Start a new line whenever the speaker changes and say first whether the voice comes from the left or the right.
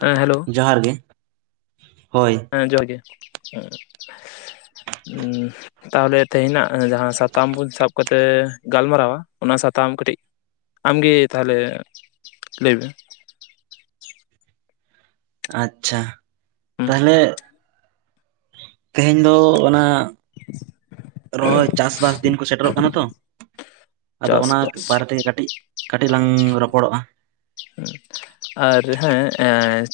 left: ᱦᱮᱸ ᱦᱮᱞᱳᱣ
right: ᱡᱚᱦᱟᱨ ᱜᱮ ᱦᱚᱭ
left: ᱦᱮᱸ ᱡᱚᱦᱟᱨ ᱜᱮ ᱩᱸ ᱛᱟᱦᱚᱞᱮ ᱛᱮᱦᱮᱧᱟᱜ ᱡᱟᱦᱟᱸ ᱥᱟᱛᱟᱢ ᱵᱚᱱ ᱥᱟᱵ ᱠᱟᱛᱮ ᱜᱟᱞᱢᱟᱨᱟᱣᱟ ᱚᱱᱟ ᱥᱟᱛᱟᱢ ᱠᱟᱹᱴᱤᱡᱼᱼ ᱟᱢᱜᱮ ᱛᱟᱦᱚᱞᱮ ᱞᱟᱹᱭ ᱢᱮ
right: ᱟᱪᱪᱷᱟ ᱛᱟᱦᱚᱞᱮ ᱛᱮᱦᱮᱧ ᱫᱚ ᱚᱱᱟᱼᱼ ᱨᱚᱦᱚᱭ ᱪᱟᱥᱼᱵᱟᱥ ᱫᱤᱱ ᱠᱚ ᱥᱮᱴᱮᱨᱚᱜ ᱠᱟᱱᱟ ᱛᱚ ᱟᱫᱚ ᱚᱱᱟ
left: ᱪᱟᱥᱵᱟᱥ
right: ᱵᱟᱨᱮ ᱛᱮᱜᱮ ᱠᱟᱹᱴᱤᱡ ᱠᱟᱹᱴᱤᱡ ᱞᱟᱝ ᱨᱚᱯᱚᱲᱚᱜᱼᱟ
left: ᱟᱨ ᱦᱮᱸ ᱮᱸ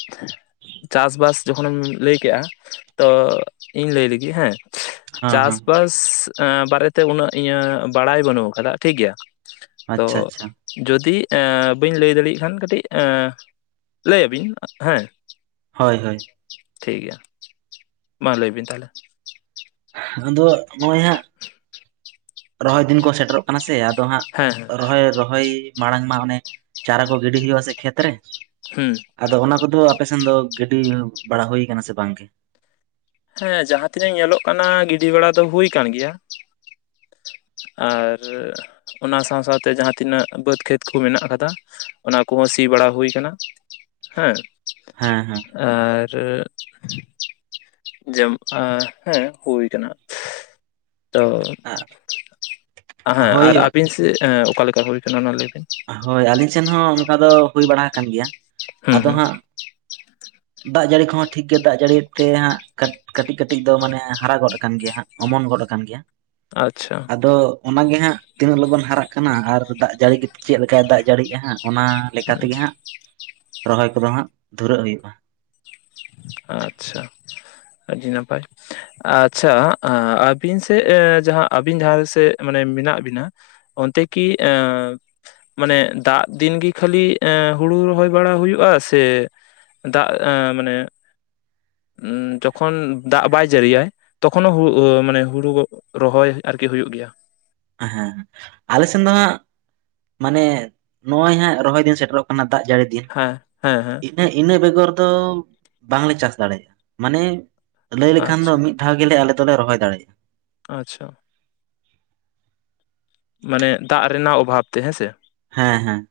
left: ᱪᱟᱥᱵᱟᱥᱼᱼ ᱡᱚᱠᱷᱚᱱᱮᱢ ᱞᱟᱹᱭ ᱠᱮᱜᱼᱟ ᱛᱚ ᱤᱧ ᱞᱟᱹᱭ ᱞᱟᱹᱜᱤᱫ ᱦᱮᱸ
right: ᱦᱮᱸ ᱦᱮᱸ
left: ᱪᱟᱥᱼᱵᱟᱥᱼᱼ [inaudible] ᱵᱟᱨᱮᱛᱮ ᱩᱱᱟᱹᱜ ᱤᱧᱟᱜ ᱵᱟᱲᱟᱭ ᱵᱟᱹᱱᱩᱜ ᱠᱟᱫᱟ ᱴᱷᱤᱠ ᱜᱮᱭᱟ ᱛᱚᱼᱼ
right: ᱟᱪᱪᱷᱟ ᱟᱪᱪᱷᱟ
left: ᱡᱩᱫᱤ ᱮ ᱵᱟᱹᱧ ᱞᱟᱹᱭ ᱫᱟᱲᱮᱭᱟᱜ ᱠᱷᱟᱱ ᱠᱟᱹᱴᱤᱡ ᱞᱟᱹᱭᱟᱵᱤᱱ ᱦᱮᱸ᱾
right: ᱦᱚᱭ ᱦᱚᱭ
left: ᱴᱷᱤᱠᱜᱮᱭᱟ ᱢᱟ ᱞᱟᱹᱭ ᱵᱤᱱ ᱛᱟᱦᱞᱮ
right: ᱟᱫᱚ ᱱᱚᱭ ᱦᱟᱸᱜ ᱨᱚᱦᱚᱭ ᱫᱤᱱ ᱠᱚ ᱥᱮᱴᱮᱨᱚᱜ ᱠᱟᱱᱟ ᱥᱮ ᱛᱚ ᱦᱟᱸᱜ
left: ᱦᱮᱸ ᱦᱮᱸ
right: ᱨᱚᱦᱚᱭ ᱨᱚᱦᱚᱭ ᱢᱟᱲᱟᱝ ᱢᱟ ᱚᱱᱮ ᱪᱟᱨᱟ ᱠᱚ ᱜᱤᱰᱤ ᱦᱩᱭᱩᱜ-ᱟ ᱥᱮ ᱠᱷᱮᱛ ᱨᱮ
left: ᱦᱩᱸ
right: ᱟᱫᱚ ᱚᱱᱟ ᱠᱚᱫᱚ ᱟᱯᱮᱥᱱ ᱫᱚ ᱜᱤᱰᱤ ᱵᱟᱲᱟ ᱦᱩᱭ ᱠᱟᱱᱟ ᱥᱮ ᱵᱟᱝ ᱜᱮ?
left: ᱦᱮᱸ ᱡᱟᱦᱟᱸ ᱛᱤᱱᱟᱹᱜ ᱧᱮᱞᱚᱜ ᱠᱟᱱᱟ ᱜᱤᱰᱤ ᱵᱟᱲᱟ ᱫᱚ ᱦᱩᱭ ᱠᱟᱱ ᱜᱮᱭᱟ, ᱟᱨ ᱚᱱᱟ ᱥᱟᱶ ᱥᱟᱶᱛᱮ ᱡᱟᱦᱟᱸ ᱛᱱᱟᱹᱜ ᱵᱟᱹᱫᱽ ᱠᱷᱮᱛ ᱠᱚ ᱢᱮᱱᱟᱜ ᱟᱠᱟᱫᱟ ᱚᱱᱟ ᱠᱚᱦᱚᱸ ᱥᱤ ᱵᱟᱲᱟ ᱦᱩᱭ ᱠᱟᱱᱟ, ᱦᱮᱸ
right: ᱦᱮᱸ ᱦᱮᱸ
left: ᱟᱨ ᱡᱮ ᱟ ᱦᱮᱸ ᱦᱩᱭ ᱠᱟᱱᱟ᱾ ᱛᱚ ᱦᱮᱸ
right: ᱦᱳᱭ
left: ᱟᱨ ᱟᱹᱵᱤᱱ ᱛᱮᱜ ᱚᱠᱟ ᱞᱮᱠᱟ ᱦᱩᱭ ᱠᱟᱱᱟ ᱚᱱᱟ ᱞᱟᱹᱭ ᱵᱤᱱ?
right: ᱦᱳᱭ ᱟᱹᱞᱤᱧ ᱥᱮᱱ ᱦᱚᱸ ᱚᱱᱠᱟ ᱫᱚ ᱦᱩᱭ ᱵᱟᱲᱟ ᱦᱟᱠᱟᱱ
left: ᱦᱩᱸ
right: ᱜᱮᱭᱟ᱾ᱟᱫᱚ
left: ᱦᱩᱸ
right: ᱦᱟᱸᱜ
left: [inaudible]
right: ᱫᱟᱜ ᱡᱟᱹᱲᱤ ᱠᱚᱦᱚᱸ ᱴᱷᱤᱠ ᱜᱮ ᱫᱟᱜ ᱡᱟᱹᱲᱤ ᱭᱮᱛ ᱛᱮ ᱦᱟᱸᱜ ᱠᱟ ᱠᱟᱹᱴᱤᱡ ᱫᱚ ᱢᱟᱱᱮ ᱦᱟᱨᱟ ᱜᱚᱫ ᱟᱠᱟᱱ ᱜᱮᱭᱟ ᱦᱟᱸᱜ, ᱚᱢᱚᱱ ᱜᱚᱫ ᱟᱠᱟᱱ ᱜᱮᱭᱟ᱾
left: ᱟᱪᱪᱷᱟ
right: ᱟᱫᱚ ᱚᱱᱟᱜᱮ ᱦᱟᱸᱜ ᱛᱤᱱᱟᱹᱜ ᱞᱚᱜᱚᱱ ᱦᱟᱨᱟᱜ ᱠᱟᱱᱟ ᱟᱨ ᱫᱟᱜ ᱡᱟᱹᱲᱤ ᱜᱮᱛ ᱪᱮᱫ ᱞᱮᱠᱟᱭ ᱫᱟᱜ ᱡᱟᱹᱲᱤᱜ-ᱟ ᱦᱟᱸᱜ ᱚᱱᱟ ᱞᱮᱠᱟ
left: ᱦᱩᱸ
right: ᱛᱮᱜᱮ ᱦᱟᱸᱜ ᱨᱚᱦᱚᱭ ᱠᱚᱫᱚ ᱦᱟᱸᱜ ᱫᱷᱩᱨᱟᱹᱜ ᱦᱩᱭᱩᱜ-ᱟ᱾
left: ᱟᱪᱪᱷᱟ ᱟᱹᱰᱤ ᱱᱟᱯᱟᱭ᱾ ᱟᱪᱪᱷᱟ ᱟᱹᱵᱤᱱ ᱥᱮᱜ ᱡᱟᱦᱟᱸ ᱟᱹᱵᱤᱱ ᱡᱟᱦᱟᱸ ᱥᱮᱫ ᱢᱟᱱᱮ ᱢᱮᱱᱟᱜ ᱵᱤᱱᱟ ᱚᱱᱛᱮ ᱠᱤ ᱮᱸᱻ ᱢᱟᱱᱮ ᱫᱟᱜ ᱫᱤᱱ ᱜᱮ ᱠᱷᱟᱹᱞᱤ ᱮ ᱦᱩᱲᱩ ᱨᱚᱦᱚᱭ ᱵᱟᱲᱟ ᱦᱩᱭᱩᱜ-ᱟ ᱥᱮ ᱫᱟᱜ ᱢᱟᱱᱮ ᱡᱚᱠᱷᱚᱱ ᱫᱟᱜ ᱵᱟᱭ ᱡᱟᱹᱨᱤᱭᱟᱭ ᱛᱚᱠᱷᱚᱱᱳ ᱦᱩ ᱢᱟᱱᱮ ᱦᱩᱲᱩ ᱨᱚᱦᱚᱭ ᱟᱨᱠᱤ ᱦᱩᱭᱩᱜ ᱜᱮᱭᱟ?
right: ᱦᱮᱸ ᱟᱞᱮ ᱥᱮᱱ ᱫᱚ ᱦᱟᱸᱜ ᱢᱟᱱᱮ ᱱᱚᱜ ᱚᱭ ᱦᱟᱸᱜ ᱨᱚᱦᱚᱭ ᱫᱤᱱ ᱥᱮᱴᱮᱨᱚᱜ ᱠᱟᱱᱟ ᱫᱟᱜ ᱡᱟᱹᱲᱤ
left: ᱦᱮᱸ ᱦᱮᱸ ᱦᱮᱸ
right: ᱦᱮᱸ ᱤᱱᱟᱹ ᱵᱮᱜᱚᱨ ᱫᱚ ᱵᱟᱝᱞᱮ ᱪᱟᱥ ᱫᱟᱲᱮᱭᱟᱜ-ᱟ ᱢᱟᱱᱮ ᱞᱟᱹᱭ ᱞᱮᱠᱷᱟᱱ ᱫᱚ
left: ᱟᱪᱪᱷᱟ
right: ᱢᱤᱫ ᱴᱷᱟᱣ ᱜᱮᱞᱮ ᱟᱞᱮ ᱫᱚ ᱞᱮ ᱨᱚᱦᱚᱭ ᱫᱟᱲᱭᱟᱜ-ᱟ᱾
left: ᱟᱪᱷᱟ ᱢᱟᱱᱮ ᱫᱟᱜ ᱨᱮᱱᱟᱜ ᱚᱵᱷᱟᱵᱽ ᱛᱮ ᱦᱮᱸ ᱥᱮ
right: ᱦᱮᱸ ᱦᱮᱸ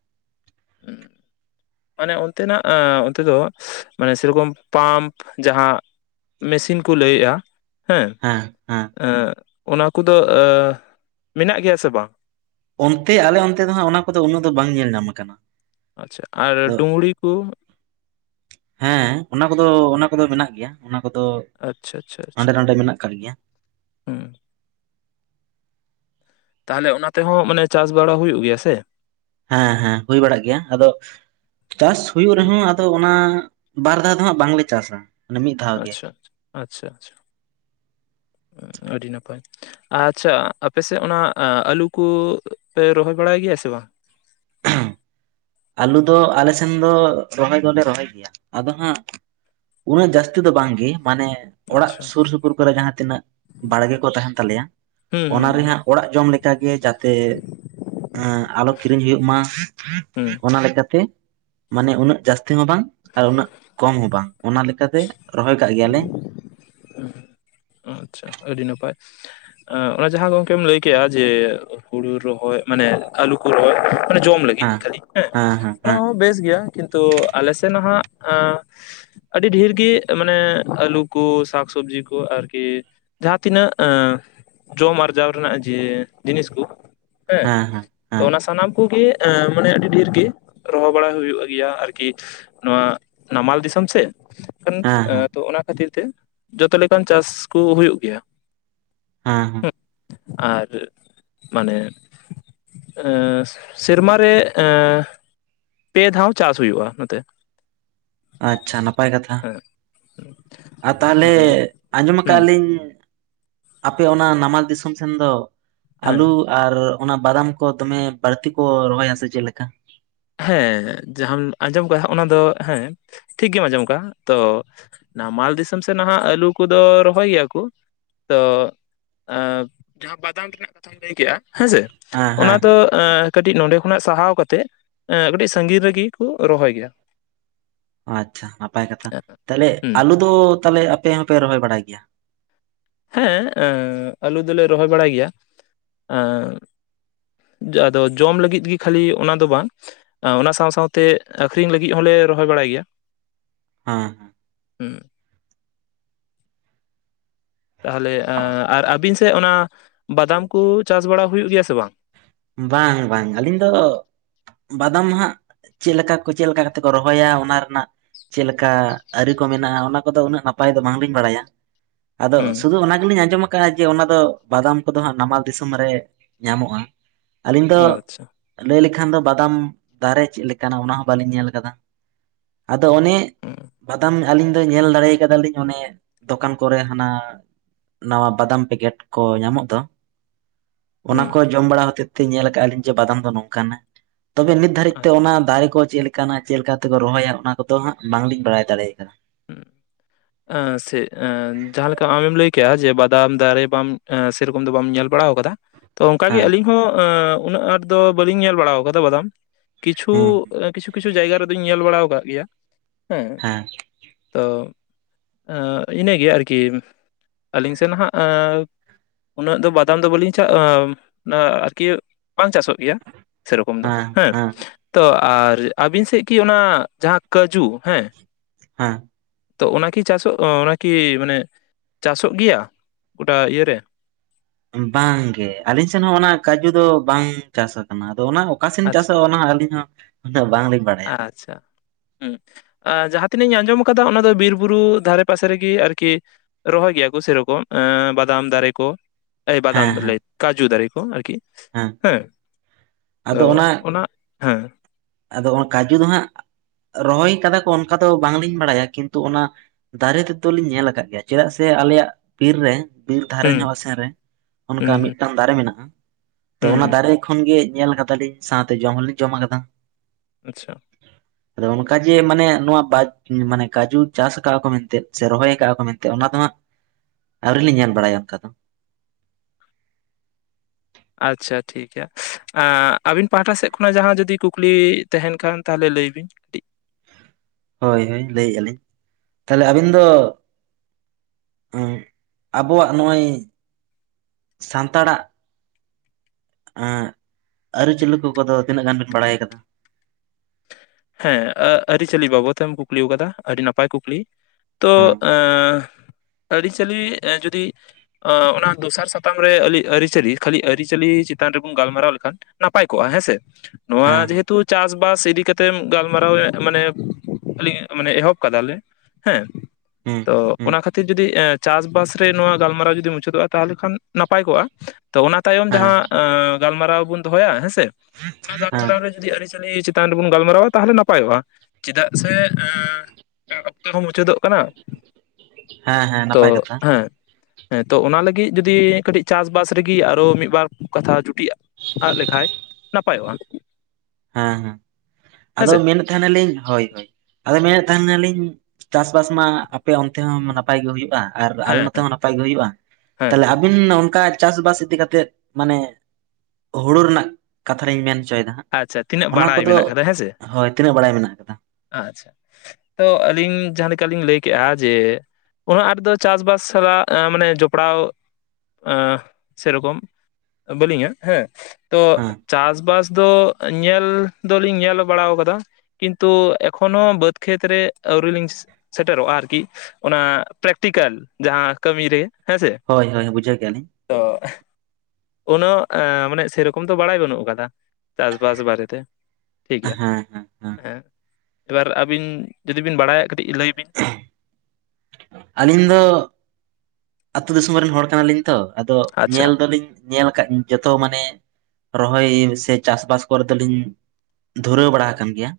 left: ᱢᱟᱱᱮ ᱚᱱᱛᱮᱱᱟᱜ ᱚᱱᱛᱮ ᱫᱚ ᱢᱟᱱᱮ ᱥᱮᱨᱚᱠᱚᱢ ᱯᱟᱢᱯ ᱡᱟᱦᱟᱸ ᱢᱮᱥᱤᱱ ᱠᱚ ᱞᱟᱹᱭᱮ-ᱟ ᱦᱮᱸ
right: ᱦᱮᱸ ᱦᱮᱸ
left: ᱮᱸᱻ ᱚᱱᱟ ᱠᱩᱫᱚ ᱮᱸ ᱢᱮᱱᱟᱜ ᱜᱮᱭᱟ ᱥᱮ ᱵᱟᱝ?
right: ᱚᱱᱛᱮ ᱟᱞᱮ ᱚᱱᱛᱮ ᱫᱚ ᱦᱟᱜ ᱚᱱᱟ ᱠᱚᱫᱚ ᱩᱱᱟᱹᱜ ᱫᱚ ᱵᱟᱝ ᱧᱮᱞ ᱧᱟᱢ ᱟᱠᱟᱱᱟ᱾
left: ᱟᱪᱪᱷᱟ ᱟᱨ
right: ᱟᱫᱚ
left: ᱰᱩᱝᱲᱤ ᱠᱩ?
right: ᱦᱮᱸ ᱚᱱᱟ ᱠᱚᱫᱚ ᱚᱱᱟ ᱠᱚᱫᱚ ᱢᱮᱱᱟᱜ ᱜᱮᱭᱟ ᱚᱱᱟ ᱠᱚᱫᱚ
left: ᱟᱪᱪᱷᱟ ᱟᱪᱪᱷᱟ
right: ᱦᱟᱸᱰᱮ
left: ᱟᱪᱪᱷᱟ
right: ᱱᱟᱰᱮ ᱢᱮᱱᱟᱜ ᱠᱟᱫ ᱜᱮᱭᱟ᱾
left: ᱦᱩᱸ ᱛᱟᱦᱚᱞᱮ ᱚᱱᱟ ᱛᱮᱦᱚᱸ ᱢᱟᱱᱮ ᱪᱟᱥ ᱵᱟᱲᱟ ᱦᱩᱭᱩᱜ ᱜᱮᱭᱟ ᱥᱮ?
right: ᱦᱮᱸ ᱦᱮᱸ ᱦᱩᱭ ᱵᱟᱲᱟᱜ ᱜᱮᱭᱟ ᱟᱫᱚ ᱪᱟᱥ ᱦᱩᱭᱩᱜ ᱨᱮᱦᱚᱸ ᱟᱫᱚ ᱚᱱᱟ ᱵᱟᱨ ᱫᱷᱟᱣ ᱫᱚ ᱦᱟᱜ ᱵᱟᱝᱞᱮ ᱪᱟᱥᱟ᱾ ᱢᱟᱱᱮ ᱢᱤᱫ ᱫᱷᱟᱣ ᱜᱮ
left: ᱟᱪᱪᱷᱟ ᱪᱷᱟ ᱟᱪᱪᱷᱟ ᱟᱪᱪᱷᱟ ᱟᱹᱰᱤ ᱱᱟᱯᱟᱭ᱾ ᱟᱪᱪᱷᱟ ᱟᱯᱮᱥᱮᱜ ᱚᱱᱟ ᱟᱹᱞᱩ ᱠᱚ ᱯᱮ ᱨᱚᱦᱚᱭ ᱵᱟᱲᱟᱭ ᱜᱮᱭᱟ ᱥᱮ ᱵᱟᱝ?
right: ᱟᱞᱩ ᱫᱚ ᱟᱞᱮ ᱥᱮᱱ ᱫᱚ ᱨᱚᱦᱚᱭ ᱫᱚᱞᱮ ᱨᱚᱦᱚᱭ ᱜᱮᱭᱟ ᱟᱫᱚ ᱦᱟᱸᱜ, ᱩᱱᱟᱹᱜ ᱡᱟᱹᱥᱛᱤ ᱫᱚ ᱵᱟᱝ ᱜᱮ ᱢᱟᱱᱮ ᱚᱲᱟᱜ
left: ᱟᱪᱪᱷᱟ
right: ᱥᱩᱨ ᱥᱩᱯᱩᱨ ᱠᱚᱨᱮ ᱡᱟᱦᱟᱸ ᱛᱤᱱᱟᱹᱜ ᱵᱟᱲᱜᱮ ᱠᱚ ᱛᱟᱦᱮᱱ ᱛᱟᱞᱮᱭᱟ,
left: ᱦᱩᱸ ᱦᱩᱸ
right: ᱚᱱᱟᱨᱮᱦᱟᱸᱜ ᱚᱲᱟᱜ ᱡᱚᱢ ᱞᱮᱠᱟᱜᱮ ᱡᱟᱛᱮᱜ ᱮᱸ ᱟᱞᱚ ᱠᱤᱨᱤᱧ ᱦᱩᱭᱩᱜ ᱢᱟ᱾
left: ᱦᱩᱸ
right: ᱚᱱᱟ ᱞᱮᱠᱟᱛᱮ, ᱢᱟᱱᱮ ᱩᱱᱟᱹᱜ ᱡᱟᱹᱥᱛᱤ ᱦᱚᱸ ᱵᱟᱝ ᱟᱨ ᱩᱱᱟᱹᱜ ᱠᱚᱢ ᱦᱚᱸ ᱵᱟᱝ ᱚᱱᱟ ᱞᱮᱠᱟᱛᱮ ᱨᱚᱦᱚᱭ ᱠᱟᱜ ᱜᱮᱭᱟᱞᱮ᱾
left: ᱩᱸ ᱟᱪᱪᱷᱟ ᱟᱹᱰᱤ ᱱᱟᱯᱟᱭ᱾ ᱮᱸ ᱚᱱᱟ ᱡᱟᱸᱦᱟ ᱜᱚᱝᱠᱮᱢ ᱞᱟᱹᱭ ᱠᱮᱜᱼᱟ ᱡᱮ ᱦᱩᱲᱩ ᱨᱚᱦᱚᱭ ᱢᱟᱱᱮ ᱟᱞᱩ ᱠᱚ ᱨᱚᱦᱚᱭ, ᱢᱟᱱᱮ ᱡᱚᱢ ᱞᱟᱹᱜᱤᱫ
right: ᱦᱮᱸ
left: ᱠᱷᱟᱹᱞᱤ ᱦᱮᱸ ᱚᱱᱟ ᱦᱚᱸ ᱵᱮᱥ ᱜᱮᱭᱟ᱾ ᱠᱤᱱᱛᱩ ᱟᱞᱮᱥᱮᱱ ᱦᱟᱸᱜ ᱟᱹᱰᱤ ᱰᱷᱮᱨ ᱜᱤ ᱢᱟᱱᱮ ᱟᱹᱞᱩ ᱠᱩ, ᱥᱟᱠ ᱥᱚᱵᱡᱤ ᱠᱩ ᱟᱨᱠᱤ ᱡᱟᱦᱟ ᱛᱤᱱᱟᱹᱜ ᱮᱸ ᱡᱚᱢ ᱟᱨᱡᱟᱣ ᱨᱮᱱᱟᱜ ᱡᱮ ᱡᱤᱱᱤᱥ ᱠᱩ ᱦᱮᱸ, ᱛᱚ ᱚᱱᱟ ᱥᱟᱱᱟᱢ ᱠᱩᱜᱤ ᱮᱸ ᱢᱟᱱᱮ ᱟᱹᱰᱤ ᱰᱷᱤᱨ ᱜᱤ ᱨᱚᱦᱚᱭ ᱵᱟᱲᱟ ᱦᱩᱭᱩᱜ ᱜᱮᱭᱟ ᱟᱨᱠᱤ, ᱱᱚᱣᱟ ᱱᱟᱢᱟᱞ ᱫᱤᱥᱚᱢ ᱥᱮᱜ ᱛᱚ ᱮᱸ
right: ᱦᱮᱸ ᱦᱮᱸ
left: ᱚᱱᱟ ᱠᱷᱟᱹᱛᱤᱨ ᱛᱮ ᱡᱚᱛᱚ ᱞᱮᱠᱟᱱ ᱪᱟᱥ ᱠᱚ ᱦᱩᱭᱩᱜ ᱜᱮᱭᱟ᱾
right: ᱦᱮᱸ ᱦᱮᱸ,
left: ᱟᱨ ᱢᱟᱱᱮ, ᱮᱸ ᱥᱮᱨᱢᱟᱨᱮ ᱮᱸ, ᱯᱮ ᱫᱷᱟᱣ ᱪᱟᱥ ᱦᱩᱭᱩᱜᱼᱟ ᱱᱚᱛᱮ᱾
right: ᱟᱪᱪᱷᱟ ᱱᱟᱯᱟᱭ ᱠᱟᱛᱷᱟ
left: ᱦᱮᱸ
right: ᱟᱨ ᱛᱟᱦᱚᱞᱮ
left: ᱦᱮᱸ
right: ᱟᱸᱡᱚᱢ ᱟᱠᱟᱜᱼᱟ ᱞᱤᱧ, ᱟᱯᱮ ᱚᱱᱟ ᱱᱟᱢᱟᱞ ᱫᱤᱥᱚᱢ ᱥᱮᱱ ᱫᱚ
left: ᱦᱮᱸ
right: ᱟᱞᱩ, ᱟᱨ ᱚᱱᱟ ᱵᱟᱫᱟᱢ ᱠᱚ ᱫᱚᱢᱮ ᱵᱟᱹᱲᱛᱤ ᱠᱚ ᱨᱚᱦᱚᱭᱟ ᱥᱮ ᱪᱮᱫ ᱞᱮᱠᱟ?
left: ᱦᱮᱸ ᱡᱟᱦᱟᱢ ᱟᱸᱡᱚᱢ ᱠᱟᱜ ᱚᱱᱟ ᱫᱚ ᱦᱮᱸ ᱴᱷᱤᱠ ᱜᱮᱢ ᱟᱸᱡᱚᱢ ᱠᱟᱜᱼᱟ ᱛᱚ, ᱱᱟᱢᱟᱞ ᱫᱤᱥᱚᱢ ᱥᱮᱜ ᱱᱟᱦᱟᱜ ᱟᱹᱞᱩ ᱠᱚᱫᱚ ᱨᱚᱦᱚᱭ ᱜᱮᱭᱟ ᱠᱩ ᱛᱚ, ᱮᱸ ᱡᱟᱸᱦᱟ ᱵᱟᱫᱟᱢ ᱨᱮᱱᱟᱜ ᱠᱟᱛᱷᱟᱢ ᱞᱟᱹᱭ ᱠᱮᱜᱼᱟ ᱦᱮᱸ ᱥᱮ,
right: ᱦᱮᱸ
left: ᱚᱱᱟ
right: ᱦᱮᱸ
left: ᱫᱚ
right: ᱦᱮᱸ
left: ᱮᱸ ᱠᱟᱹᱴᱤᱜ ᱱᱚᱰᱮ ᱠᱷᱚᱱᱟᱜ ᱥᱟᱦᱟᱣ ᱠᱟᱛᱮᱜ, ᱮᱸ ᱠᱟᱹᱴᱤᱜ ᱥᱟᱺᱜᱤᱧ ᱨᱮᱜᱤ ᱠᱩ ᱨᱚᱦᱚᱭ ᱜᱮᱭᱟ᱾
right: ᱟᱪᱪᱷᱟ ᱱᱟᱯᱟᱭ ᱠᱟᱛᱷᱟ ᱛᱟᱦᱚᱞᱮ
left: ᱦᱩᱸ
right: ᱟᱞᱩ ᱫᱚ ᱛᱟᱦᱚᱞᱮ ᱟᱯᱮ ᱦᱚᱸᱯᱮ ᱨᱚᱦᱚᱭ ᱵᱟᱲᱟᱭ ᱜᱮᱭᱟ?
left: ᱦᱮᱸ ᱟᱸ ᱟᱹᱞᱩ ᱫᱚᱞᱮ ᱨᱚᱦᱚᱭ ᱵᱟᱲᱟᱭ ᱜᱮᱭᱟ ᱮᱸ, ᱟᱫᱚ ᱡᱚᱢ ᱞᱟᱹᱜᱤᱫ ᱛᱮᱜᱤ ᱠᱷᱟᱹᱞᱤ ᱚᱱᱟ ᱫᱚ ᱵᱟᱝ, ᱚᱱᱟ ᱥᱟᱶ ᱥᱟᱶᱛᱮ ᱟᱹᱠᱷᱨᱤᱧ ᱞᱟᱹᱜᱤᱜ ᱦᱚᱸᱞᱮ ᱨᱚᱦᱚᱭ ᱵᱟᱲᱟᱭ ᱜᱮᱭᱟ᱾
right: ᱦᱚᱸ
left: ᱦᱩᱸ, ᱛᱟᱦᱚᱞᱮ ᱟᱸ ᱟᱨ ᱟᱹᱵᱤᱱ ᱥᱮᱜ ᱚᱱᱟ ᱵᱟᱫᱟᱢ ᱠᱩ ᱪᱟᱥ ᱵᱟᱲᱟ ᱦᱩᱭᱩᱜ ᱜᱮᱭᱟ ᱥᱮ ᱵᱟᱝ?
right: ᱵᱟᱝ ᱵᱟᱝ ᱟᱹᱞᱤᱧ ᱫᱚ ᱵᱟᱫᱟᱢ ᱱᱟᱦᱟᱸᱜ ᱪᱮᱜ ᱞᱮᱠᱟ ᱠᱚ ᱪᱮᱫ ᱞᱮᱠᱟ ᱠᱟᱛᱮ ᱠᱚ ᱨᱚᱦᱚᱭᱟ ᱚᱱᱟ ᱨᱮᱱᱟᱜ, ᱪᱮᱜ ᱞᱮᱠᱟ ᱟᱹᱨᱤ ᱠᱚ ᱢᱮᱱᱟᱜᱼᱟ ᱚᱱᱟ ᱠᱚᱫᱚ ᱩᱱᱟᱹᱜ ᱱᱟᱯᱟᱭ ᱫᱚ ᱵᱟᱝᱞᱤᱧ ᱵᱟᱲᱟᱭᱟ᱾ ᱟᱫᱚ
left: ᱦᱩᱸ
right: ᱥᱩᱫᱷᱩ ᱚᱱᱟ ᱜᱮᱞᱤᱧ ᱟᱸᱡᱚᱢᱟ, ᱠᱟᱜᱼᱟ ᱡᱮ ᱚᱱᱟ ᱫᱚ ᱵᱟᱫᱟᱢ ᱠᱚᱫᱚ ᱦᱟᱸᱜ ᱱᱟᱢᱟᱞ ᱫᱤᱥᱚᱢ ᱨᱮ ᱧᱟᱢᱚᱜᱼᱟ᱾ ᱟᱹᱞᱤᱧ ᱫᱚ
left: ᱟᱪᱪᱷᱟ
right: ᱞᱟᱹᱭ ᱞᱮᱠᱷᱟᱱ ᱫᱚ ᱵᱟᱫᱟᱢ ᱫᱟᱨᱮ ᱪᱮᱫ ᱞᱮᱠᱟᱱᱟ ᱚᱱᱟ ᱦᱚᱸ ᱵᱟᱞᱤᱧ ᱧᱮᱞ ᱟᱠᱟᱫᱟ᱾ ᱟᱫᱚ ᱚᱱᱮ
left: ᱦᱩᱸ
right: ᱵᱟᱫᱟᱢ, ᱟᱞᱤᱧ ᱫᱚ ᱧᱮᱞ ᱫᱟᱲᱮ ᱠᱟᱫᱟᱞᱤᱧ ᱚᱱᱮ ᱫᱚᱠᱟᱱ ᱠᱚᱨᱮ ᱦᱟᱱᱟ, ᱱᱟᱣᱟ ᱵᱟᱫᱟᱢ ᱯᱮᱠᱮᱴ ᱠᱚ ᱧᱟᱢᱚᱜ ᱫᱚ ᱚᱱᱟ
left: ᱦᱩᱸ
right: ᱠᱚ ᱡᱚᱢ ᱵᱟᱲᱟ ᱦᱚᱛᱮᱡ ᱛᱮ ᱧᱮᱞ ᱠᱟᱜᱼᱟ ᱞᱤᱧ ᱡᱮ ᱵᱟᱫᱟᱢ ᱫᱚ ᱱᱚᱝᱠᱟᱱᱟ ᱛᱚᱵᱮ ᱱᱤᱛ ᱫᱷᱟᱹᱨᱤᱡ ᱛᱮ ᱚᱱᱟ ᱫᱟᱨᱮ ᱠᱚ ᱪᱮᱜ ᱞᱮᱠᱟᱱᱟ ᱪᱮᱜᱞᱮᱠᱟ ᱟᱛᱮ ᱠᱚ ᱨᱚᱦᱚᱭᱟ ᱚᱱᱟ ᱠᱚᱫᱚ ᱦᱟᱸᱜ ᱵᱟᱝᱞᱤᱧ ᱵᱟᱲᱟᱭ ᱫᱟᱲᱮ ᱠᱟᱫᱟ
left: ᱦᱩᱸ ᱮᱸ ᱥᱮ ᱮᱸ ᱡᱟᱦᱟ ᱞᱮᱠᱟ ᱟᱢᱮᱢ ᱞᱟᱹᱭ ᱠᱮᱜᱼᱟ ᱡᱮ ᱵᱟᱫᱟᱢ ᱫᱟᱨᱮ ᱵᱟᱢ ᱥᱮᱨᱚᱠᱚᱢ ᱫᱚ ᱵᱟᱢ ᱧᱮᱞ ᱵᱟᱲᱟᱣ ᱠᱟᱫᱟ ᱛᱚ ᱚᱱᱠᱟ ᱜᱮ
right: ᱦᱮᱸ
left: ᱟᱹᱞᱤᱧ ᱦᱚᱸ ᱮᱸ ᱩᱱᱟᱹᱜ ᱟᱸᱴ ᱫᱚ ᱵᱟᱹᱞᱤᱧ ᱧᱮᱞ ᱵᱟᱲᱟᱣ ᱠᱟᱫᱟ ᱵᱟᱫᱟᱢ ᱠᱤᱪᱷᱩ
right: ᱦᱮᱸ
left: ᱠᱤᱪᱷᱩ ᱠᱤᱪᱷᱩ ᱡᱟᱭᱜᱟ ᱨᱮᱫᱚᱧ ᱧᱮᱞ ᱵᱟᱲᱟᱣ ᱠᱟᱜ ᱜᱮᱭᱟ ᱦᱮᱸ ᱛᱚ ᱟᱸᱜ ᱤᱱᱟᱹᱜᱮ ᱟᱨᱠᱤ ᱟᱹᱞᱤᱧ ᱥᱮᱱ ᱦᱟᱸᱜ ᱮᱸᱻ ᱩᱱᱟᱹᱜ ᱫᱚ ᱵᱟᱫᱟᱢ ᱫᱚ ᱵᱟᱹᱞᱤᱧ ᱪᱟ ᱟᱨᱠᱤ ᱤᱭᱟᱹ ᱵᱟᱝ ᱪᱟᱥᱚᱜ ᱜᱮᱭᱟ ᱥᱮᱨᱚᱠᱚᱢ ᱫᱚ ᱦᱮᱸ ᱛᱚ ᱟᱨ ᱟᱹᱵᱤᱱ ᱥᱮᱜ ᱠᱤ ᱚᱱᱟ ᱡᱟᱦᱟ ᱠᱟᱹᱡᱩ ᱦᱮᱸ
right: ᱦᱮᱸ
left: ᱛᱚ ᱚᱱᱟ ᱠᱤ ᱪᱟᱥᱚᱜ ᱚᱱᱟ ᱠᱤ ᱢᱟᱱᱮ ᱪᱟᱥᱚᱜ ᱜᱮᱭᱟ ᱜᱚᱴᱟ ᱤᱭᱟᱹᱨᱮ
right: ᱵᱟᱝᱜᱮ ᱟᱹᱞᱤᱧ ᱥᱮᱱ ᱦᱚᱸ ᱚᱱᱟ ᱠᱟᱹᱡᱩ ᱫᱚ ᱵᱟᱝ ᱪᱟᱥ ᱟᱠᱟᱱᱟ ᱟᱫᱚ ᱚᱱᱟ ᱚᱠᱟᱥᱮᱱ
left: ᱟᱪᱪᱷᱟ
right: ᱪᱟᱥᱚᱜᱼᱟ ᱚᱱᱟ ᱟᱹᱞᱤᱧ ᱦᱚᱸ ᱩᱱᱟᱹᱜ ᱵᱟᱝᱞᱤᱧ ᱵᱟᱲᱟᱭᱟ
left: ᱟᱪᱪᱷᱟ ᱟᱨ ᱡᱟᱦᱟᱸ ᱛᱤᱱᱟᱹᱜ ᱤᱧ ᱟᱸᱡᱚᱢ ᱠᱟᱫᱟ ᱚᱱᱟ ᱫᱚ ᱵᱤᱨ ᱵᱩᱨᱩ ᱫᱷᱟᱨᱮ ᱯᱟᱥᱮ ᱨᱮᱜᱮ ᱟᱨᱠᱤ ᱨᱚᱦᱚᱭ ᱜᱮᱭᱟ ᱠᱚ ᱥᱮᱨᱚᱠᱚᱢ ᱮᱸ ᱵᱟᱫᱟᱢ ᱫᱟᱨᱮ ᱠᱚ ᱮᱭ ᱵᱟᱫᱟᱢ
right: ᱦᱮᱸ ᱦᱮᱸ
left: ᱞᱟᱹᱭ ᱠᱟᱡᱩ ᱫᱟᱨᱮ ᱠᱚ ᱟᱨᱠᱤ ᱦᱮᱸ ᱛᱚ ᱚᱱᱟ ᱦᱮᱸ
right: ᱟᱫᱚ ᱚᱱᱟ ᱠᱟᱡᱩ ᱫᱚ ᱦᱟᱸᱜ ᱨᱚᱦᱚᱭ ᱠᱟᱫᱟ ᱠᱚ ᱚᱱᱠᱟ ᱫᱚ ᱵᱟᱝᱞᱤᱧ ᱵᱟᱲᱟᱭᱟ ᱠᱤᱱᱛᱩ ᱚᱱᱟ ᱫᱟᱨᱮ ᱛᱮᱫ ᱫᱚᱞᱤᱧ ᱧᱮᱞ ᱟᱠᱟᱫ ᱜᱮᱭᱟ ᱪᱮᱫᱟᱜ ᱥᱮ ᱟᱞᱮᱭᱟᱜ ᱵᱤᱨ ᱨᱮ ᱵᱤᱨ ᱫᱷᱟᱨᱮ
left: ᱦᱩᱸ
right: ᱧᱚᱜ ᱥᱮᱱ ᱨᱮ ᱚᱱᱠᱟ
left: ᱦᱩᱸ ᱦᱩᱸ
right: ᱢᱤᱫᱴᱟᱝ ᱫᱟᱨᱮ ᱢᱮᱱᱟᱜᱼᱟ ᱛᱚ
left: ᱦᱩᱸ
right: ᱚᱱᱟ
left: ᱦᱩᱸ
right: ᱫᱟᱨᱮ ᱠᱷᱚᱱ ᱜᱮ ᱧᱮᱞ ᱠᱟᱫᱟᱞᱤᱧ ᱥᱟᱶᱛᱮ ᱡᱚᱢ ᱦᱚᱸᱞᱤᱧ ᱡᱚᱢ ᱟᱠᱟᱫᱟ
left: ᱟᱪᱪᱷᱟ
right: ᱟᱫᱚ ᱚᱱᱠᱟ ᱡᱮ ᱢᱟᱱᱮ ᱱᱚᱣᱟ ᱵᱟ ᱢᱟᱱᱮ ᱠᱟᱡᱩ ᱪᱟᱥ ᱟᱠᱟᱜᱼᱟᱠᱚ ᱢᱮᱱᱛᱮ ᱥᱮ ᱨᱚᱦᱚᱭ ᱟᱠᱟᱜᱼᱟᱠᱚ ᱢᱮᱱᱛᱮ ᱚᱱᱟ ᱫᱚ ᱦᱟᱸᱜ ᱟᱹᱣᱨᱤ ᱞᱤᱧ ᱧᱮᱞ ᱵᱟᱲᱟᱭᱟ ᱚᱱᱠᱟ ᱫᱚ
left: ᱟᱪᱪᱷᱟ ᱴᱷᱤᱠ ᱜᱮᱭᱟ ᱮᱸᱜ ᱟᱹᱵᱤᱱ ᱯᱟᱦᱴᱟ ᱥᱮᱫ ᱠᱷᱚᱱᱟᱜ ᱡᱟᱦᱟᱸ ᱡᱩᱫᱤ ᱠᱩᱠᱞᱤ ᱛᱟᱦᱮᱱ ᱠᱷᱟᱱ ᱛᱟᱦᱚᱞᱮ ᱞᱟᱹᱭ ᱵᱤᱱ ᱠᱟᱹᱴᱤᱡ?
right: ᱦᱳᱭ ᱦᱳᱭ ᱞᱟᱹᱭᱮᱜᱼᱟᱞᱤᱧ ᱛᱟᱦᱚᱞᱮ ᱟᱹᱵᱤᱱ ᱫᱚ ᱟᱵᱚᱣᱟᱜ ᱱᱚᱜᱼᱚᱭ ᱥᱟᱱᱛᱟᱲᱟᱜ ᱮᱸᱜ ᱟᱹᱨᱤᱪᱟᱹᱞᱤ ᱠᱚ ᱠᱚᱫᱚ ᱛᱤᱱᱟᱹᱜ ᱜᱟᱱ ᱵᱮᱱ ᱵᱟᱲᱟᱭ ᱟᱠᱟᱫᱟ?
left: ᱦᱮᱸ ᱟᱹᱨᱤᱪᱟᱹᱞᱤ ᱵᱟᱵᱚᱫ ᱛᱮᱢ ᱠᱩᱠᱞᱤ ᱟᱠᱟᱫᱟ ᱟᱹᱰᱤ ᱱᱟᱯᱟᱭ ᱠᱩᱠᱞᱤ
right: ᱦᱮᱸ
left: ᱛᱚ ᱮᱸ ᱟᱹᱨᱤᱪᱟᱹᱞᱤ ᱡᱩᱫᱤ ᱚᱱᱟ ᱫᱚᱥᱟᱨ ᱥᱟᱯ ᱪᱮᱛᱟᱱ ᱨᱮ ᱟᱹᱞᱤ ᱟᱹᱨᱤᱪᱟᱹᱞᱤ ᱠᱷᱟᱹᱞᱤ ᱟᱹᱨᱤᱪᱟᱹᱞᱤ ᱪᱮᱛᱟᱱ ᱨᱮ ᱵᱚᱱ ᱜᱟᱞᱢᱟᱨᱟᱣ ᱞᱮᱠᱷᱟᱱ ᱱᱟᱯᱟᱭ ᱠᱚᱜᱼᱟ ᱦᱮᱸ ᱥᱮ ᱱᱚᱣᱟ
right: ᱦᱮᱸ
left: ᱡᱮᱦᱮᱛᱩ ᱪᱟᱥ ᱵᱟᱥ ᱤᱫᱤ ᱠᱟᱛᱮ ᱛᱮᱢ ᱜᱟᱞᱢᱟᱨᱟᱣᱮᱫ ᱢᱟᱱᱮ ᱢᱟᱱᱮ ᱮᱦᱚᱵ ᱠᱟᱫᱟᱞᱮ ᱦᱮᱸ
right: ᱦᱮᱸ
left: ᱛᱚ
right: ᱦᱮᱸ
left: ᱚᱱᱟ ᱠᱷᱟᱹᱛᱤᱨ ᱡᱩᱫᱤ ᱮᱸ ᱪᱟᱥᱵᱟᱥ ᱨᱮ ᱱᱚᱣᱟ ᱜᱟᱞᱢᱟᱨᱟᱣ ᱡᱩᱫᱤ ᱢᱩᱪᱟᱹᱫᱚᱜᱼᱟ ᱛᱟᱦᱚᱞᱮ ᱠᱷᱟᱱ ᱱᱟᱯᱟᱭ ᱠᱚᱜᱼᱟ ᱛᱚ ᱚᱱᱟ ᱛᱟᱭᱚᱢ
right: ᱦᱮᱸ
left: ᱡᱟᱦᱟᱸ ᱮᱸ ᱜᱟᱞᱢᱟᱨᱟᱣ ᱵᱚᱱ ᱫᱚᱦᱚᱭᱟ ᱦᱮᱸᱥᱮ ᱚᱱᱟ
right: ᱦᱮᱸ
left: ᱜᱟᱞᱢᱟᱨᱟᱣ ᱨᱮ ᱡᱩᱫᱤ ᱟᱹᱨᱤᱪᱟᱞᱤ ᱪᱮᱛᱟᱱ ᱨᱮᱵᱚᱱ ᱜᱟᱞᱢᱟᱨᱟᱣᱟ ᱛᱟᱦᱚᱞᱮ ᱱᱟᱯᱟᱭᱚᱜᱼᱟ ᱪᱮᱫᱟᱜ ᱥᱮ ᱚᱠᱛᱚ ᱦᱚᱸ ᱢᱩᱪᱟᱹᱫᱚᱜ ᱠᱟᱱᱟ
right: ᱦᱮᱸ ᱦᱮᱸ ᱱᱟᱯᱟᱭ
left: ᱛᱚ
right: ᱠᱟᱛᱷᱟ
left: ᱦᱮᱸ ᱦᱮᱸ ᱛᱚ ᱚᱱᱟ ᱞᱟᱹᱜᱤᱫ ᱡᱩᱫᱤ ᱠᱟᱹᱴᱤᱡ ᱪᱟᱥᱵᱟᱥ ᱨᱮᱜᱮ ᱟᱨᱚ ᱢᱤᱫᱵᱟᱨ ᱠᱟᱛᱷᱟ ᱡᱩᱴᱤᱜᱼᱟ ᱟᱫ ᱞᱮᱠᱷᱟᱡ ᱱᱟᱯᱟᱭᱚᱜᱼᱟ
right: ᱦᱟᱸ ᱦᱟᱸ ᱟᱫᱚ
left: ᱦᱮᱸᱥᱮ
right: ᱢᱮᱱᱮ ᱛᱟᱦᱮᱱᱟᱞᱤᱧ ᱦᱳᱭ ᱦᱳᱭ ᱟᱫᱚ ᱢᱮᱱᱮ ᱛᱟᱦᱮᱱᱟᱞᱤᱧ ᱪᱟᱥᱵᱟᱥ ᱢᱟ ᱟᱯᱮ ᱚᱱᱛᱮ ᱦᱚᱸ ᱱᱟᱯᱟᱭ ᱜᱮ ᱦᱩᱭᱩᱜᱼᱟ ᱾ ᱟᱨ ᱟᱞᱮ
left: ᱦᱮᱸ
right: ᱱᱚᱛᱮ
left: ᱦᱮᱸ
right: ᱦᱚᱸ ᱱᱟᱯᱟᱭ ᱜᱮ ᱦᱩᱭᱩᱜᱼᱟ
left: ᱦᱮᱸ
right: ᱛᱟᱦᱞᱮ
left: ᱦᱮᱸ
right: ᱟᱹᱵᱤᱱ ᱚᱱᱠᱟ ᱪᱟᱥ ᱵᱟᱥ ᱤᱫᱤ ᱠᱟᱛᱮᱫ ᱢᱟᱱᱮ ᱦᱩᱲᱩ ᱨᱮᱱᱟᱜ ᱠᱟᱛᱷᱟ ᱞᱤᱧ ᱢᱮᱱ ᱦᱚᱪᱚᱭᱮᱫᱟ ᱦᱟᱸᱜ ᱾
left: ᱟᱪᱪᱷᱟ ᱛᱤᱱᱟᱹᱜ ᱵᱟᱲᱟᱭ ᱢᱮᱱᱟᱜ ᱠᱟᱫᱟ ᱦᱮᱸᱥᱮ
right: ᱛᱤᱱᱟᱹᱜ ᱵᱟᱲᱟᱭ ᱢᱮᱱᱟᱜ ᱟᱠᱟᱫᱟ
left: ᱟᱪᱪᱷᱟ ᱾ ᱛᱚ ᱟᱹᱞᱤᱧ ᱡᱟᱦᱟᱸ ᱞᱮᱠᱟᱞᱤᱧ ᱞᱟᱹᱭ ᱠᱮᱜᱼᱟ ᱡᱮ ᱚᱲᱟᱜ ᱨᱮᱫᱚ ᱪᱟᱥᱵᱟᱥ ᱥᱟᱞᱟᱜ ᱢᱟᱱᱮ ᱡᱚᱯᱲᱟᱣ ᱟᱨ ᱥᱮᱨᱚᱠᱚᱢ ᱵᱟᱞᱤᱧᱟ ᱦᱮᱸ ᱛᱚ
right: ᱦᱮᱸ
left: ᱪᱟᱥᱵᱟᱥᱼᱼ ᱫᱚ ᱧᱮᱞ ᱫᱚᱞᱤᱧ ᱧᱮᱞ ᱵᱟᱲᱟ ᱟᱠᱟᱫᱟ ᱾ ᱠᱤᱱᱛᱩ ᱮᱠᱷᱚᱱᱳ ᱵᱟᱹᱫᱽ ᱠᱷᱮᱛ ᱨᱮ ᱟᱹᱣᱨᱤ ᱥᱤᱝ ᱥᱮᱴᱮᱨᱚᱜᱼᱟ ᱟᱨᱠᱤ ᱚᱱᱟ ᱯᱨᱮᱠᱴᱤᱠᱮᱞ ᱡᱟᱦᱟᱸ ᱠᱟᱹᱢᱤ ᱨᱮ ᱦᱮᱸ ᱥᱮ ᱾
right: ᱦᱳᱭ ᱦᱳᱭ ᱵᱩᱡᱷᱟᱹᱣ ᱠᱮᱜᱼᱟ ᱞᱤᱧ ᱾
left: ᱛᱚ ᱩᱱᱟᱹᱜ ᱢᱟᱱᱮ ᱥᱮᱨᱚᱠᱚᱢ ᱛᱚ ᱵᱟᱲᱟᱭ ᱵᱟᱹᱱᱩᱜ ᱟᱠᱟᱫᱟ ᱾ ᱾ ᱪᱟᱥᱵᱟᱥ ᱵᱟᱨᱮ ᱛᱮ ᱴᱷᱤᱠ
right: ᱦᱮᱸ
left: ᱜᱮᱭᱟ
right: ᱦᱮᱸ
left: ᱾ ᱦᱮᱸ ᱮᱵᱟᱨ ᱟᱹᱵᱤᱱ ᱡᱩᱫᱤ ᱵᱤᱱ ᱵᱟᱲᱟᱭᱟ ᱠᱟᱹᱴᱤᱡ ᱞᱟᱹᱭ ᱵᱤᱱ ᱾
right: ᱟᱹᱞᱤᱧ ᱫᱚ ᱟᱛᱩ ᱫᱤᱥᱚᱢ ᱨᱮᱱ ᱦᱚᱲ ᱠᱟᱱᱟᱞᱤᱧ ᱛᱚ ᱟᱫᱚ
left: ᱟᱪᱪᱷᱟ
right: ᱧᱮᱞ ᱫᱟᱞᱤᱧ ᱧᱮᱞ ᱟᱠᱟᱜ ᱡᱚᱛᱚ ᱢᱟᱱᱮ ᱨᱚᱦᱚᱭ ᱥᱮ ᱪᱟᱥᱵᱟᱥ ᱠᱚᱨᱮ ᱫᱚᱞᱤᱧᱼᱼ ᱫᱷᱩᱨᱟᱹᱣ ᱵᱟᱲᱟ ᱟᱠᱟᱱ ᱜᱮᱭᱟ,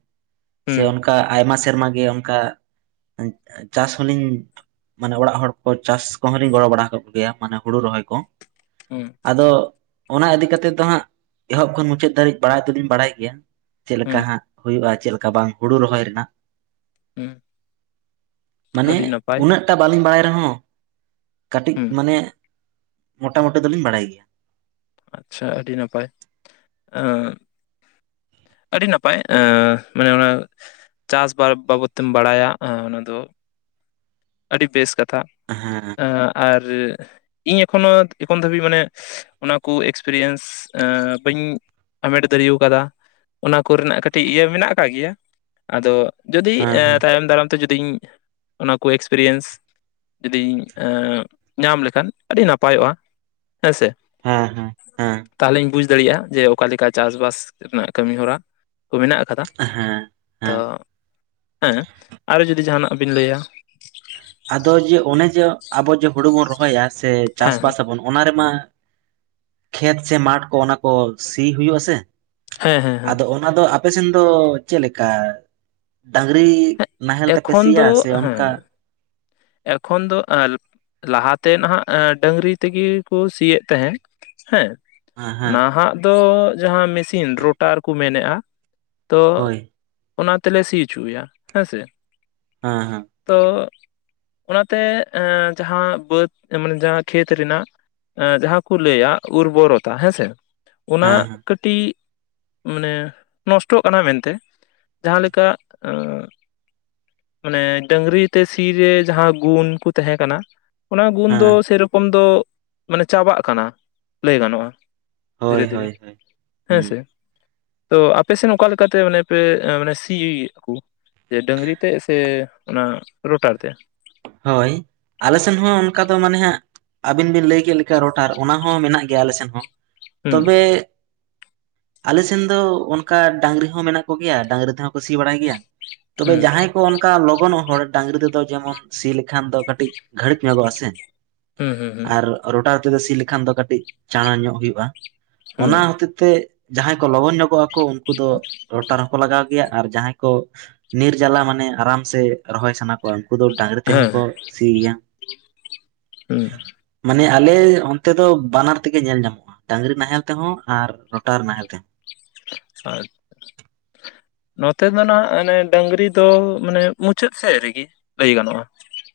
right: ᱥᱮ
left: ᱦᱩᱸ
right: ᱚᱱᱠᱟ ᱟᱭᱢᱟ ᱥᱮᱨᱢᱟ ᱜᱮ ᱚᱱᱠᱟ ᱪᱟᱥ ᱦᱚᱞᱤᱧ ᱢᱟᱱᱮ ᱚᱲᱟᱜ ᱦᱚᱲ ᱠᱚ ᱪᱟᱥ ᱠᱚᱦᱚᱸᱤᱧ ᱜᱚᱲᱚ ᱵᱟᱲᱟ ᱠᱮᱜᱮᱭᱟ ᱢᱟᱱᱮ ᱦᱩᱲᱩ ᱨᱚᱦᱚᱭ ᱠᱚ ᱾
left: ᱦᱩᱸ
right: ᱟᱫᱚ ᱚᱱᱟ ᱤᱫᱤ ᱠᱟᱛᱮ ᱫᱚ ᱦᱟᱸᱜ ᱮᱦᱚᱵ ᱠᱷᱚᱱ ᱢᱩᱪᱟᱹᱫ ᱫᱷᱟᱹᱨᱤᱡ ᱵᱟᱲᱟᱭ ᱛᱩᱧ ᱵᱟᱲᱟᱭ ᱜᱮᱭᱟ ᱾ ᱪᱮᱫ ᱞᱮᱠᱟ
left: ᱦᱩᱸ
right: ᱦᱟᱸᱜ ᱦᱩᱭᱩᱜᱼᱟ ᱪᱮᱫ ᱞᱮᱠᱟ ᱵᱟᱝ, ᱦᱩᱲᱩ ᱨᱚᱦᱚᱭ ᱨᱮᱱᱟᱜ ᱾
left: ᱦᱮᱸ
right: ᱢᱟᱱᱮ ᱩᱱᱟᱹᱜᱴᱟ ᱵᱟᱞᱤᱧ ᱵᱟᱲᱟᱭ ᱨᱮᱦᱚᱸᱼᱼ ᱠᱟᱹᱴᱤᱡ
left: ᱦᱩᱸ
right: ᱢᱟᱱᱮ ᱢᱚᱴᱟ ᱢᱩᱴᱤ ᱫᱚᱞᱤᱧ ᱵᱟᱲᱟᱭ ᱜᱮᱭᱟ ᱾
left: ᱟᱪᱪᱷᱟ ᱟᱹᱰᱤ ᱱᱟᱯᱟᱭ ᱾ ᱟᱹᱰᱤ ᱱᱟᱯᱟᱭ ᱮᱸᱻ ᱢᱟᱱᱮ ᱚᱱᱟ ᱪᱟᱥ ᱵᱟᱵᱚᱛ ᱛᱮᱢ ᱵᱟᱲᱟᱭᱟ ᱚᱱᱟ ᱫᱚᱼᱼ ᱟᱹᱰᱤ ᱵᱮᱥ ᱠᱟᱛᱷᱟ ᱾
right: ᱦᱮᱸ
left: ᱟᱨ ᱤᱧ ᱮᱠᱷᱚᱱᱳ ᱮᱠᱷᱚᱱ ᱫᱷᱟᱹᱵᱤᱡ ᱢᱟᱱᱮᱼᱼ ᱚᱱᱟ ᱠᱚ ᱮᱠᱥᱯᱮᱨᱤᱭᱮᱱᱥ ᱵᱟᱹᱧ ᱦᱟᱢᱮᱴ ᱫᱟᱲᱮ ᱟᱠᱟᱫᱟ ᱾ ᱚᱱᱟ ᱠᱚᱨᱮᱱᱟᱜ ᱠᱟᱹᱴᱤᱡ ᱤᱭᱟᱹ ᱢᱮᱱᱟᱜ ᱟᱠᱟᱫ ᱜᱮᱭᱟ ᱟᱫᱚ ᱡᱩᱫᱤ
right: ᱦᱮᱸ ᱦᱮᱸ
left: ᱛᱟᱭᱚᱢ ᱫᱟᱨᱟᱢ ᱛᱮᱼᱼ ᱡᱩᱫᱤᱧ ᱚᱱᱟ ᱠᱚ ᱮᱠᱥᱯᱮᱨᱤᱭᱮᱱᱥ ᱡᱩᱫᱤᱧ ᱧᱟᱢ ᱞᱮᱠᱷᱟᱱ ᱟᱹᱰᱤ ᱱᱟᱯᱟᱭᱚᱜᱼᱟ ᱾ ᱦᱮᱸᱥᱮ
right: ᱦᱮᱸ ᱦᱮᱸ ᱦᱮᱸ
left: ᱛᱟᱦᱚᱞᱮᱧ ᱵᱩᱡᱽ ᱫᱟᱲᱮᱭᱟᱜᱼᱟ ᱾ ᱡᱮ ᱚᱠᱟ ᱞᱮᱠᱟ ᱪᱟᱥ ᱵᱟᱥ ᱨᱮᱱᱟᱜ ᱠᱟᱹᱢᱤ ᱦᱚᱨᱟ ᱠᱚ ᱢᱮᱱᱟᱜ ᱟᱠᱟᱫᱟ ᱾
right: ᱦᱮᱸ
left: ᱛᱚ
right: ᱦᱮᱸ
left: ᱦᱮᱸ ᱟᱨᱚ ᱡᱩᱫᱤ ᱡᱟᱦᱟᱱᱟᱜ ᱵᱤᱱ ᱞᱟᱹᱭᱟ ᱾
right: ᱟᱫᱚ ᱡᱮ ᱚᱱᱮ ᱡᱮ ᱟᱵᱚ ᱡᱮ ᱦᱩᱲᱩ ᱵᱚᱱ ᱨᱚᱦᱚᱭᱟ ᱥᱮ
left: ᱦᱮᱸ ᱦᱮᱸ
right: ᱪᱟᱥᱼᱵᱟᱥ ᱟᱵᱚᱱᱼᱼ ᱚᱱᱟ ᱨᱮᱢᱟ ᱠᱷᱮᱛ ᱥᱮ ᱢᱟᱴ ᱠᱚ ᱚᱱᱟ ᱠᱚ ᱥᱤ ᱦᱩᱭᱩᱜᱼᱟ ᱥᱮᱼᱼ
left: ᱦᱮᱸ ᱦᱮᱸ ᱦᱮᱸ
right: ᱟᱫᱚ ᱚᱱᱟ ᱫᱚ ᱟᱯᱮ ᱥᱮᱱ ᱫᱚ ᱪᱮᱫ ᱞᱮᱠᱟ ᱰᱟᱹᱝᱨᱤᱼ
left: ᱦᱮᱸ,
right: ᱼ ᱱᱟᱦᱮᱞ ᱛᱮᱯᱮ
left: ᱮᱠᱷᱚᱱ
right: ᱥᱤᱭᱟ
left: ᱫᱚ
right: ᱥᱮ ᱚᱱᱠᱟᱼᱼ
left: ᱦᱮᱸ ᱮᱠᱷᱚᱱ ᱫᱚ ᱟᱨ ᱞᱟᱦᱟᱛᱮ ᱱᱟᱸᱜ ᱰᱟᱹᱝᱨᱤ ᱛᱮᱜᱮ ᱠᱚ ᱥᱤᱭᱮᱫ ᱛᱟᱸᱦᱮᱱ ᱾ ᱦᱮᱸ
right: ᱦᱮᱸ ᱦᱮᱸ
left: ᱱᱟᱦᱟᱸᱜ ᱫᱚ ᱡᱟᱦᱟᱸ ᱢᱤᱥᱤᱱ ᱨᱳᱴᱟᱨ ᱠᱚ ᱢᱮᱱᱮᱫᱼᱟ ᱛᱚᱼᱼ
right: ᱦᱳᱭ
left: ᱚᱱᱟ ᱛᱮᱞᱮ ᱥᱤ ᱚᱪᱚᱭᱟ ᱦᱮᱸ ᱥᱮ ᱾
right: ᱦᱮᱸ ᱦᱮᱸ ᱾
left: ᱛᱚᱼᱼ ᱚᱱᱟᱛᱮ ᱮᱸᱡᱟᱦᱟᱸ ᱵᱟᱹᱫᱽ ᱮᱢᱚᱱᱤ ᱡᱟᱦᱟᱸ ᱠᱷᱮᱛ ᱨᱮᱱᱟᱜ ᱡᱟᱦᱟᱸ ᱠᱚ ᱞᱟᱹᱭᱟ ᱩᱨᱵᱚᱨᱚᱛᱟ ᱦᱮᱸᱥᱮ, ᱚᱱᱟ
right: ᱦᱮᱸ ᱦᱮᱸ
left: ᱠᱟᱹᱴ ᱼᱴᱤᱡ ᱢᱟᱱᱮ ᱱᱚᱥᱴᱚᱜ ᱠᱟᱱᱟ ᱢᱮᱱᱛᱮ ᱾ ᱡᱟᱦᱟᱸᱞᱮᱠᱟ ᱢᱟᱱᱮ ᱰᱟᱺᱝᱨᱤ ᱛᱮ ᱥᱤ ᱨᱮ ᱡᱟᱦᱟᱸ ᱜᱩᱱ ᱠᱚ ᱛᱟᱦᱮᱸ ᱠᱟᱱᱟ ᱚᱱᱟ ᱜᱩᱱ ᱫᱚ
right: ᱦᱮᱸ
left: ᱥᱮᱨᱚᱠᱚᱢ ᱫᱚ ᱢᱟᱱᱮ ᱪᱟᱵᱟᱜ ᱠᱟᱱᱟ ᱞᱟᱹᱭ ᱜᱟᱱᱚᱜᱼᱟ
right: ᱦᱳᱭ
left: ᱫᱷᱤᱨᱮ -ᱫᱷᱤᱨᱮ
right: ᱦᱳᱭ ᱦᱳᱭ
left: ᱦᱮᱸ
right: ᱦᱩᱸ
left: ᱥᱮ ᱾ ᱛᱚ ᱟᱯᱮᱥᱮᱱ ᱚᱠᱟ ᱞᱮᱠᱟᱛᱮ ᱢᱟᱱᱮ ᱯᱮ ᱥᱤ-ᱭᱮᱜ ᱠᱚ? ᱡᱮ ᱰᱟᱹᱝᱨᱤ ᱛᱮ ᱥᱮ ᱚᱱᱟ ᱨᱳᱴᱟᱨ ᱛᱮ?
right: ᱦᱳᱭ, ᱟᱞᱮ ᱥᱮᱱ ᱦᱚᱸ ᱚᱱᱠᱟ ᱫᱚ ᱢᱟᱱᱮ ᱦᱟᱸᱜ ᱟᱹᱵᱤᱱ ᱵᱤᱱ ᱞᱟᱹᱭ ᱠᱮᱫ ᱞᱮᱠᱟ ᱨᱚᱴᱟᱨ ᱚᱱᱟ ᱦᱚᱸ ᱢᱮᱱᱟᱜ ᱜᱮᱭᱟ ᱟᱞᱮ ᱥᱮᱫ ᱦᱚᱸ
left: ᱦᱩᱸ
right: ᱛᱚᱵᱮ ᱟᱞᱮᱥᱮᱱ ᱫᱚ ᱚᱱᱠᱟ ᱰᱟᱹᱝᱨᱤ ᱦᱚᱸ ᱢᱮᱱᱟᱜ ᱠᱚᱜᱮᱭᱟ ᱰᱟᱹᱝᱨᱤ ᱛᱮᱦᱚᱸ ᱠᱚ ᱥᱤ ᱵᱟᱲᱟᱭ ᱜᱮᱭᱟ ᱾ ᱛᱚᱵᱮ
left: ᱦᱩᱸ
right: ᱡᱟᱦᱟᱸᱭ ᱠᱚ ᱚᱱᱠᱟ ᱞᱚᱜᱚᱱᱚᱜ ᱦᱚᱲ ᱰᱟᱹᱝᱨᱤ ᱛᱮᱫᱚ ᱡᱮᱢᱚᱱ ᱥᱤ ᱞᱮᱠᱷᱟᱱ ᱫᱚ ᱠᱟᱹᱴᱤᱡ ᱜᱷᱟᱹᱲᱤᱡ ᱧᱚᱜᱚᱜᱼᱟ ᱥᱮ
left: ᱦᱩᱸ ᱦᱩᱸ ᱦᱩᱸ
right: ᱟᱨ ᱨᱚᱴᱟᱨ ᱛᱮᱫᱚ ᱥᱤ ᱞᱮᱠᱷᱟᱱ ᱫᱚ ᱠᱟᱹᱴᱤᱡ ᱪᱟᱬᱟ ᱧᱚᱜ ᱦᱳᱭᱳᱜᱼᱟ
left: ᱦᱩᱸ
right: ᱚᱱᱟ ᱦᱚᱛᱮ ᱛᱮ ᱡᱟᱦᱟᱸᱭ ᱠᱚ ᱞᱚᱜᱚᱱ ᱧᱚᱜᱚᱜ ᱟᱠᱚ ᱩᱱᱠᱩ ᱫᱚ ᱨᱚᱴᱟᱨ ᱦᱚᱸᱠᱚ ᱞᱟᱜᱟᱣ- ᱟᱨ ᱡᱟᱦᱟᱸᱭ ᱠᱚ ᱱᱤᱨ ᱡᱟᱞᱟ ᱢᱟᱱᱮ ᱟᱨᱟᱢ ᱥᱮ ᱨᱚᱦᱚᱭ ᱥᱟᱱᱟ ᱠᱚᱣᱟ ᱩᱱᱠᱩ ᱫᱚ ᱰᱟᱹᱝᱨᱤ ᱛᱮᱦᱚᱸ ᱠᱚ ᱥᱤ ᱜᱮᱭᱟ ᱾
left: ᱮᱻ
right: ᱢᱟᱱᱮ, ᱟᱞᱮ ᱚᱱᱛᱮ ᱫᱚ ᱵᱟᱱᱟᱨ ᱛᱮᱜᱮ ᱧᱮᱞ ᱧᱟᱢᱚᱜᱼᱟ ᱾ ᱰᱟᱺᱝᱨᱤ ᱱᱟᱦᱮᱞ ᱛᱮᱦᱚᱸ ᱟᱨ ᱨᱚᱴᱟᱨ ᱱᱟᱦᱮᱞ ᱛᱮᱦᱚ ᱾
left: ᱟᱪ-ᱪᱷᱟ ᱾ ᱱᱚᱛᱮ ᱫᱚ ᱱᱟᱦᱟᱸᱜ ᱢᱟᱱᱮ ᱰᱟᱹᱝᱨᱤ ᱫᱚ ᱢᱟᱱᱮ ᱢᱩᱪᱟᱹᱫ ᱥᱮᱫ ᱨᱮᱜᱮ ᱞᱟᱹᱭ ᱜᱟᱱᱚᱜᱼᱟ ᱾